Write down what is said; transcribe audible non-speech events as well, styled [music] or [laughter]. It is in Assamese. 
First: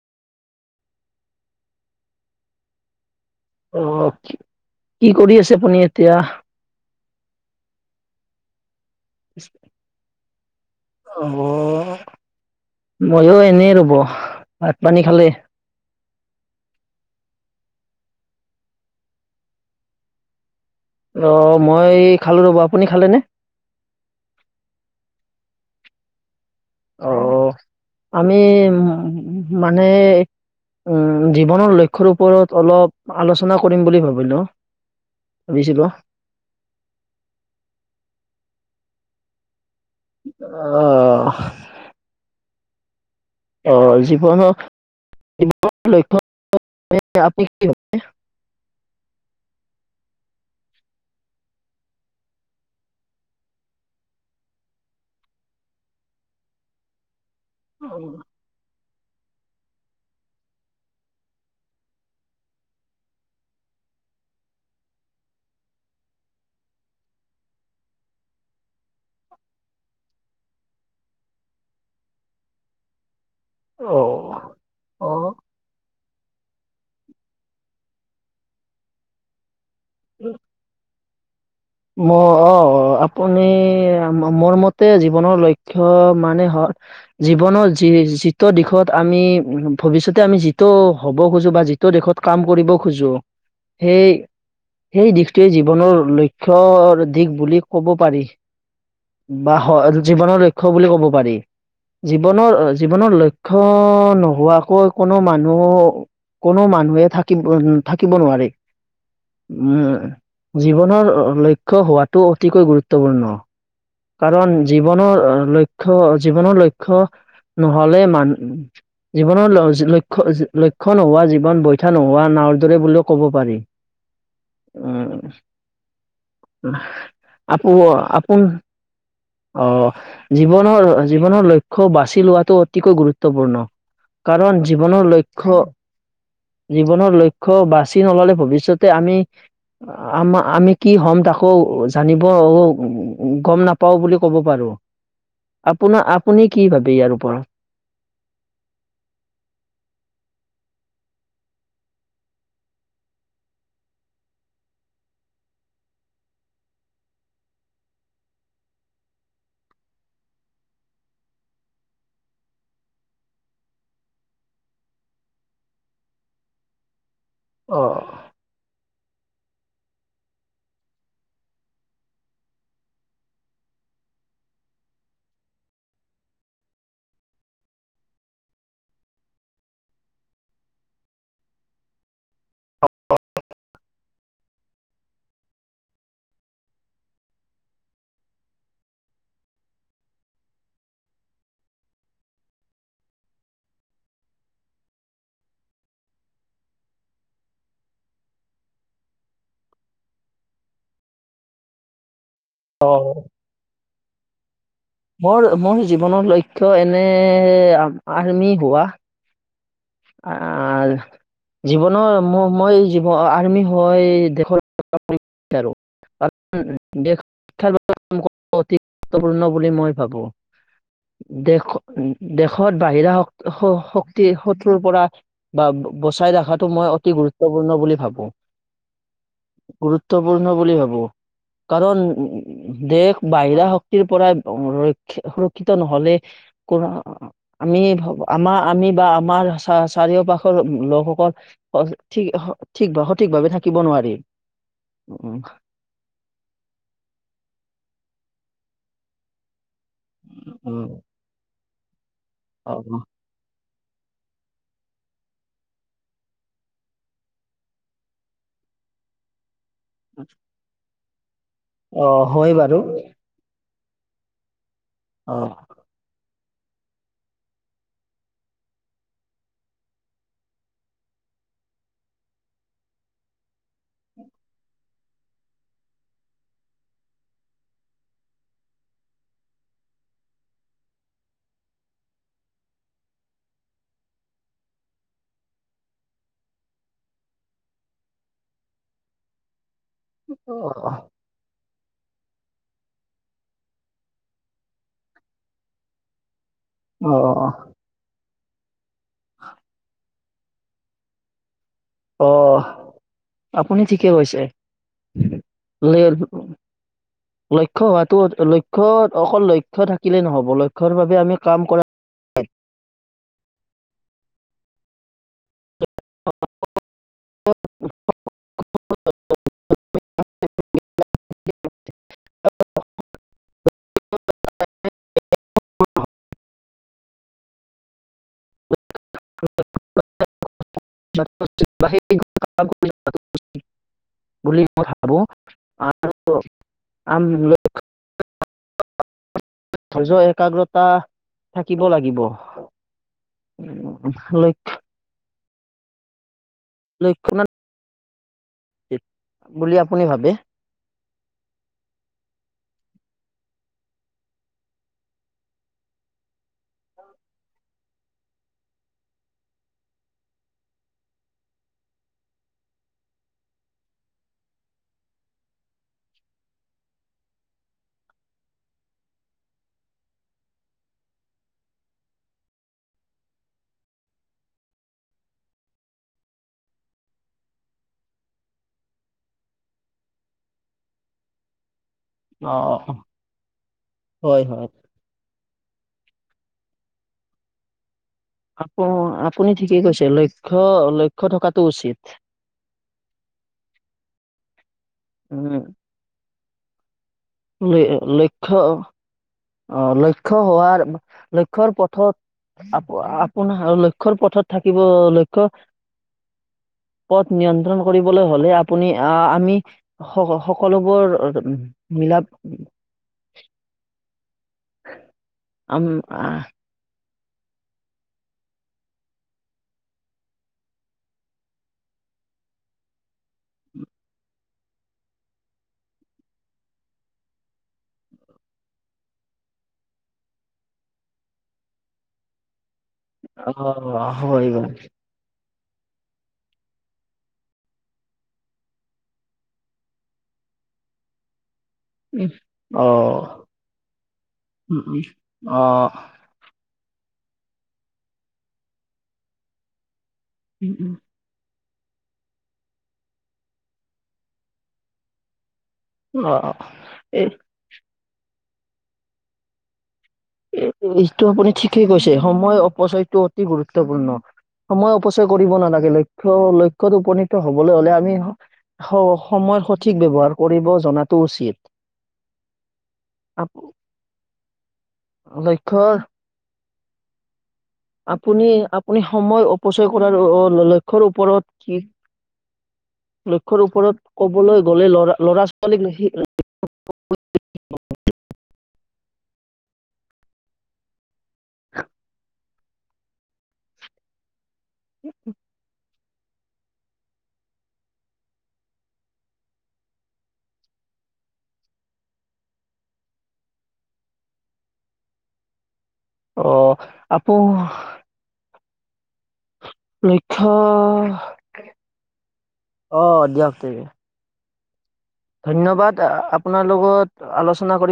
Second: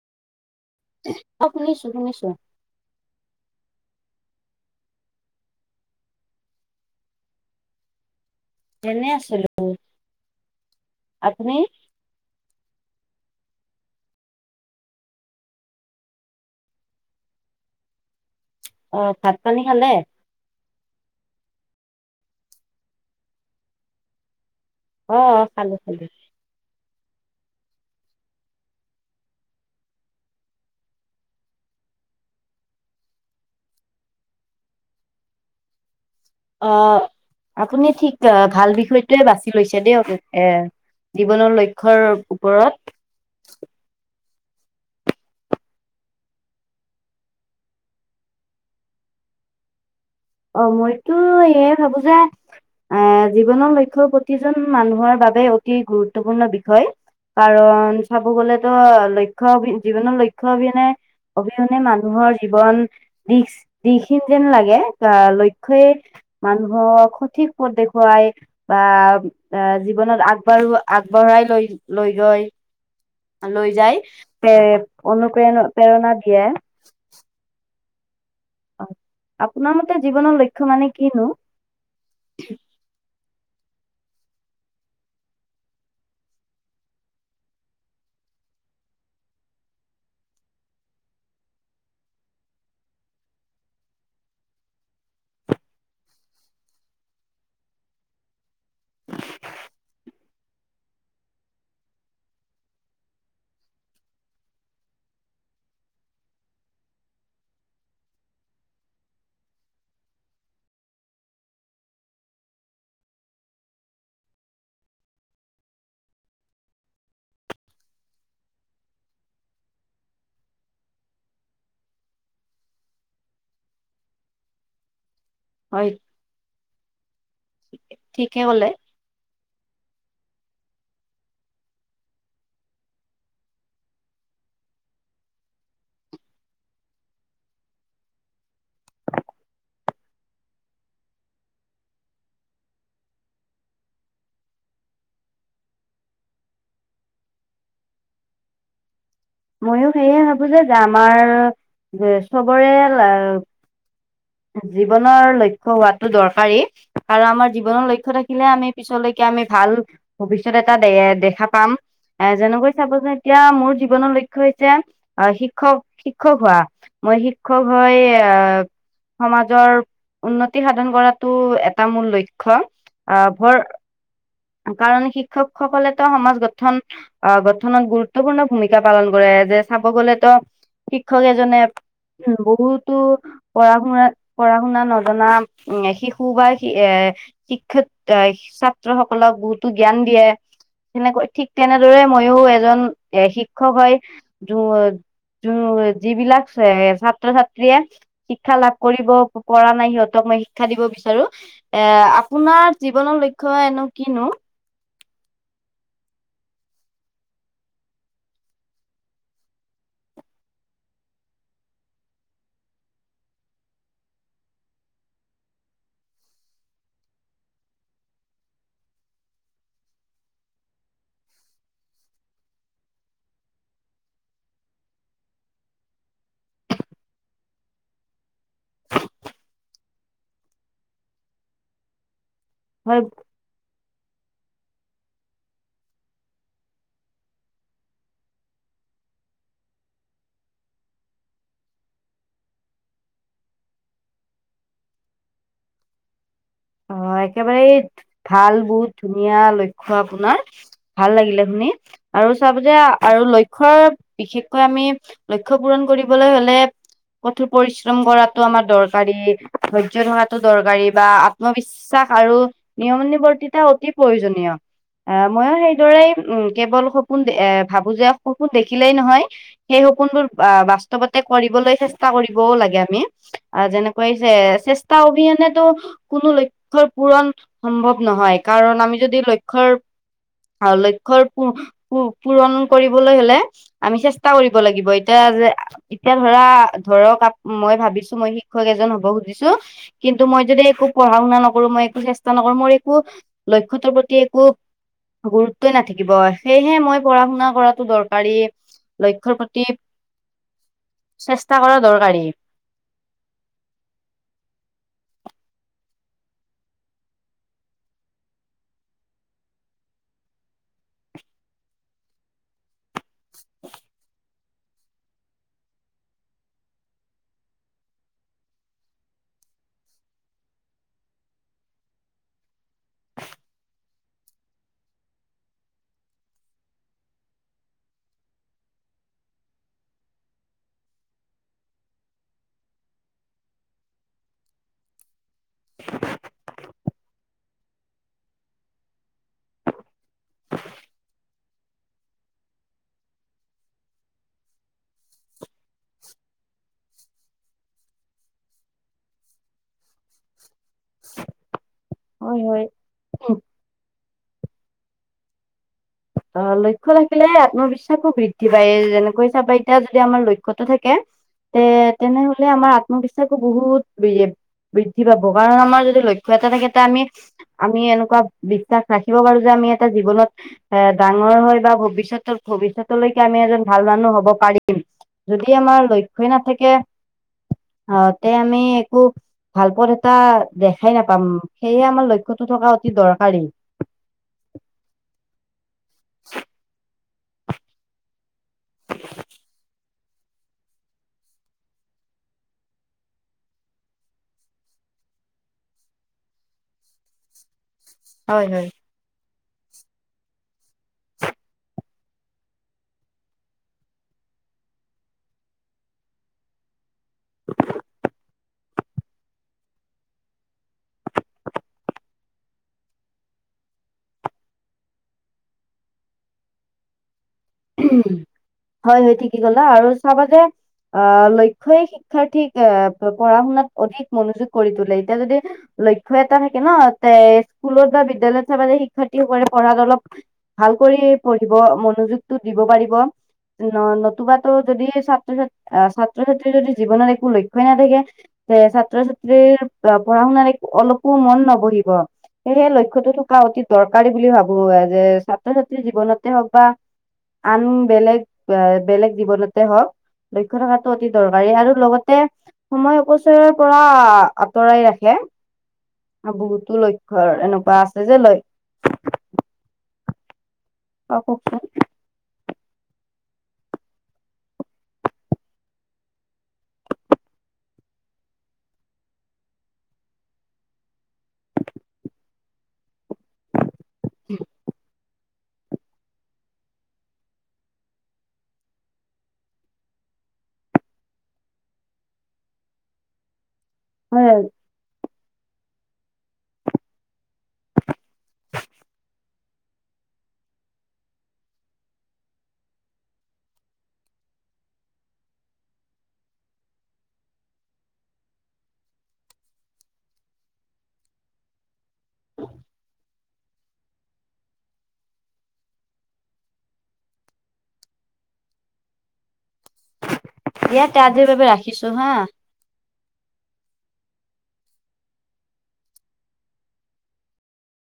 অ' শুনিছো শুনিছো। অ', কি কৰি আছে আপুনি এতিয়া? এনে আছিলোঁ। অ। মইও এনেই ৰ'বহ্‌। ভাত পানী খালে? অ' ভাত পানী খালে? অ' মই খালো ৰ'ব আপুনি খালেনে? অ' খালোঁ খালোঁ। অহ আমি উ মানে উম জীৱনৰ লক্ষ্যৰ ওপৰত অলপ আলোচনা কৰিম বুলি ভাবিলোঁ। বিছিলো। অ' আপুনি ঠিক ভাল বিষয়টোৱে বাছি লৈছে। দিয়ক এ আহ জীৱনৰ লক্ষ্যৰ ওপৰত। অ [unintelligible] [inaudible] অ' মইতো এয়ে ভাবো যে এ জীৱনৰ লক্ষ্য‌ৰ প্ৰতিজন মানুহৰ বাবে অতি গুৰুত্বপূৰ্ণ বিষয়। কাৰণ চাব গলেতো লক্ষ্য অবি জীৱনৰ লক্ষ্য অবিহনে‌ অবিহনে মানুহৰ জীৱন দিশ দিশহীন যেন লাগে। আ লক্ষ্যই মানুহক সঠিক পথ দেখুৱাই বা এ জীব ৱনত আগবাঢ়ো - আগবঢ়াই লৈ - লৈ গৈ। লৈ যায় অ প্ৰে অ - অনুপ্ৰেৰণা প্ৰেৰণা দিয়ে। আপোনাৰ মতে জীৱনৰ লক্ষ্য মানে কিনো? ম অ আপ আপুনি মোৰ - মোৰ মতে জীৱনৰ লক্ষ্য মানে হল জীৱনৰ যি যিটো দিশত আমি ভৱিষ্যতে আমি যিটো হ'ব খোজো বা যিটো দেশত কাম কৰিব খোজো সেই - সেই দিশটোৱে জীৱনৰ লই ক্ষ্যৰ দিশ বুলি ক'ব পাৰি বা হ জীৱনৰ লক্ষ্য। খ বুলি ক'ব পাৰি। জীৱনৰ জীৱনৰ লক্ষ্য নোহোৱাকৈ কোনো মানুহ কোনো মানুহে থাকিব থাকিব নোৱাৰে উম জীৱনৰ লক্ষ্য হোৱাটো অতিকৈ গুৰুত্বপূৰ্ণ। কাৰণ জীৱনৰ লক্ষ্য জীৱনৰ লক্ষ্য নহ'লে মান জীৱনৰ ল লক্ষ্য নোহোৱা জীৱন বৈথা নোহোৱা নাওৰ দৰে বুলিও ক'ব পাৰি। হয় উম আকৌ ঠিকে আপোন কলে আহ জীৱনৰ জীৱনৰ লক্ষ্য বাচি লোৱাটো অতিকৈ গুৰুত্বপূৰ্ণ। কাৰণ জীৱনৰ লক্ষ্য জীৱনৰ লক্ষ্য বাচি নললে ভৱিষ্যতে আমি আমা আমি কি হ'ম তাকো জানিব উ গম নাপাওঁ বুলি ক'ব পাৰোঁ। আপোনাৰ আপুনি কি ভাবে ইয়াৰ ওপৰত? [inaudible] ময়ো সেয়ে ভাবো যে আমাৰ চবৰে [inaudible] জীৱনৰ লক্ষ্য হোৱাটো দৰকাৰী কাৰ আমাৰ জীৱনৰ লক্ষ্য থাকিলে আমি পিছলৈকে আমি ভা- ল ভৱিষ্যত এটা দে দেখা পাম। এ যেনেকৈ চাব যে এতিয়া মোৰ জীৱনৰ ল ক্ষ্য হৈছে আহ শিক্ষক শিক্ষক হোৱা, মই শিক্ষক হৈ অ', আহ সমাজৰ উন্নতি সাধন কৰাতো এটা মূল লক্ষ্য। অ ভৰ কাৰণ শিক্ষকসকলে তো সমাজ গঠন আহ গঠনত গুৰুত্বপূৰ্ণ ভূমিকা পালন কৰে। যে চাব গলে তো শিক্ষক এজনে বহুতো পঢ়া শুনা পঢ়া শুনা নজনা শিশু বা এ শিক্ষক ছাত্ৰ সকলক বহুতো জ্ঞান দিয়ে। তেনেকৈ ঠিক তেনেদৰে মইয়ো এজন এ শিক্ষক হৈ যোন যিবিলাক ছে ছাত্ৰ ছাত্ৰীয়ে শিক্ষা লাভ কৰিব পৰা নাই সিহঁতক মই শিক্ষা দিব বিচাৰো এ আপোনাৰ অ'। জীৱনৰ লক্ষ্য এনো কিনো মোৰ মোৰ জীৱনৰ লক্ষ্য এনে আৰ্মি হোৱা। আ--ল জীৱনৰ মই জীৱ আৰ্মি হৈ দেশৰ [unintelligible] বিচাৰো শিক্ষাৰ বাবে অতি গুৰুত্বপূৰ্ণ বুলি মই ভাবো। দেশ দেশত বাহিৰা শ শক্তি টোৰ পৰা বা বচাই ৰখাটো মই অতি গুৰুত্বপূৰ্ণ বুলি ভাবো গুৰুত্বপূৰ্ণ বুলি ভাবো কাৰণ উ হয় দেশ বাহিৰা শ- টিৰ পৰাই ৰক্ষ সুৰক্ষিত নহলে কৰা আমি আমাৰ আমি বা আমাৰ চা চাৰিও পাশৰ লোকসকল ঠিক ঠিক সঠিক ভাৱে থাকিব নোৱাৰি উম অ একেবাৰে ভাল বহুত ধুনীয়া ল ক্ষ্য আপোনাৰ উম ভাল লাগিলে শুনি আৰু চাব অ যে আৰু ল লক্ষ্যৰ বিশেষকৈ আমি লক্ষ্য পূৰণ কৰিবলৈ হলে কঠোৰ পৰিশ্ৰম কৰাটো আমাৰ দৰকাৰী। ধৈৰ্য্য থকাতো দৰকাৰী বা অ আত্মবিশ্বাস আৰু হয় বাৰু নিয়ম নিয়মানুৱৰ্তিতা অতি প্ৰয়োজনীয় আহ অ মইয়ো সেইদৰেই উ কেৱল সপোন এ ভাবো যে সপোন দেখিলেই নহয় সেই সপোনবোৰ বাস্তৱতে কৰিব লৈ চেষ্টা কৰিবও লাগে আমি, যেনেকৈ চেষ্টা অবিহনেতো কোনো লক্ষ্য পূৰণ সম্ভৱ নহয় কাৰণ আমি যদি লক্ষ্যৰ লক্ষ্যৰ পুৰ পূৰণো কৰিবলৈ হলে আমি চেষ্টা কৰিব লাগিব এতিয়া যে এতিয়া ধৰা ধৰক মই ভাবিছো মই শিক্ষক এজন হব খুজিছো। কিন্তু মই অ যদি একো পঢ়া শুনা নকৰো মই চেষ্টা নকৰিলে মোৰ একো লক্ষ্যটোৰ প্ৰতি একো গুৰুত্বই নাথাকিব। সেয়েহে মই অ পঢ়া শুনা কৰাতো দৰকাৰী। লক্ষ্যৰ প্ৰতি চেষ্ট- আহ আপুনি ঠিকে কৈছে? ল লক্ষ্য হোৱাটো লক্ষ্য অকল লক্ষ্য থাকিলে নহ'ব লক্ষ্যৰ বাবে আমি কাম কৰা। হয় [unintelligible] [unintelligible] [unintelligible] বুলি মই ভাবো আৰু [unintelligible] [unintelligible] ধৈৰ্য্য একাগ্ৰতা থাকিব লাগিব। লৈ লক্ষমান বুলি আপুনি ভাবে? উ ত লক্ষ্য থাকিলে আত্মবিশ্বাসো বৃদ্ধি পায় যেনেকৈ চাবা এতিয়া যদি আমাৰ লক্ষ্যটো থাকে। তে তেনেহলে আমাৰ আত্মবিশ্বাসো বহুত বেৰিয়েপ। বৃদ্ধি পাব কাৰণ আমাৰ যদি লক্ষ্য এটা থাকে তা আমি আমি এনেকুৱা বিশ্বাস ৰাখিব পাৰো যে। আমি এটা জীৱনত। এ ডাঙৰ হয় বা ভৱিষ্যত ভৱিষ্যতলৈকে আমি এজন ভাল মানুহ হ'ব পাৰিম। যদি আমাৰ লক্ষ্যই নাথাকে। অ তে আমি একো ভাল পথ এটা দেখাই নাপাম। সেয়ে আমাৰ লক্ষ্যটো অ থকা অতি দৰকাৰী। হয় হয় [inaudible] আপ আপুনি ঠিকেই কৈছে। লক্ষ্য লক্ষ্য থকাতটো উচিত। উম ল হয় লক্ষ্য হয় আহ লক্ষ্য হোৱাৰ লক্ষ্যৰ পথত আপ আপোনাৰ লক্ষ্যৰ পথত থাকিব লক্ষ্য [inaudible] পথ নিয়ন্ত্ৰণ কৰিবলৈ হ'লে আপ আপুনি আহ আমি স সকলোবোৰ মিলা [inaudible] আম আহ হয় হয় ঠিকেই কলা আৰু চাবা যে আহ লক্ষ্যই শিক্ষাৰ্থীক এ পঢ়া শুনাত অধিক মনোযোগ কৰি তোলে এতিয়া যদি লক্ষ্য এটা থাকে ন তে স্কুলত বা বিদ্যালয়ত চাব শিক্ষাৰ্থীসকলে পঢ়াত অলপ ভাল পঢ়ি পঢ়িব মনোযোগটো দিব পাৰিব অ হয় নতুবাতো হয় যদি ছাত্ৰ ছাত্ৰী আহ ছাত্ৰ ছাত্ৰীৰ যদি জীৱনত একো লক্ষ্যই নাথাকে তে ছাত্ৰ ছাত্ৰীৰ পঢ়া শুনা এ অলপো মন নবহিব সেয়েহে অ লক্ষ্যতো থকা অতি দৰকাৰী বুলি ভাবো যে ছাত্ৰ ছাত্ৰী অ জীৱনতে হওক বা আন বেলেগ বেলেগ জীৱনতে হওক লক্ষ্য উম, থকাটো অতি দৰকাৰী আৰু লগতে সময় অপচয়ৰ পৰা আঁতৰাই ৰাখে। উম। অ', বহুতো এই লক্ষ্যৰ এনেকোৱা আছে যে ল এইটো আপুনি ঠিকেই কৈছে সময় অপচয়টো অতি গুৰুত্বপূৰ্ণ সময় অপচয় কৰিব নালাগে লক্ষ্য লক্ষ্যত উপনীত হবলৈ হলে আমি হ সময় সঠিক ব্যৱহাৰ কৰিব জনাতো উচিত। [inaudible] আকৌ লক্ষ্যৰ। আপুনি আপুনি সময় অপচয় কৰাৰ লক্ষ্যৰ ওপৰত কি লক্ষ্যৰ ওপৰত হয় কবলৈ গ'লে লৰা ল'ৰা ছোৱালীক সেই উম উম। অ' আকৌ লক্ষ্য দিয়া তে আজিৰ বাবে ৰাখিছো হা অহ দিয়ক ঠিক আছে। ধন্যবাদ আপোনাৰ লগত আলোচনা কৰি।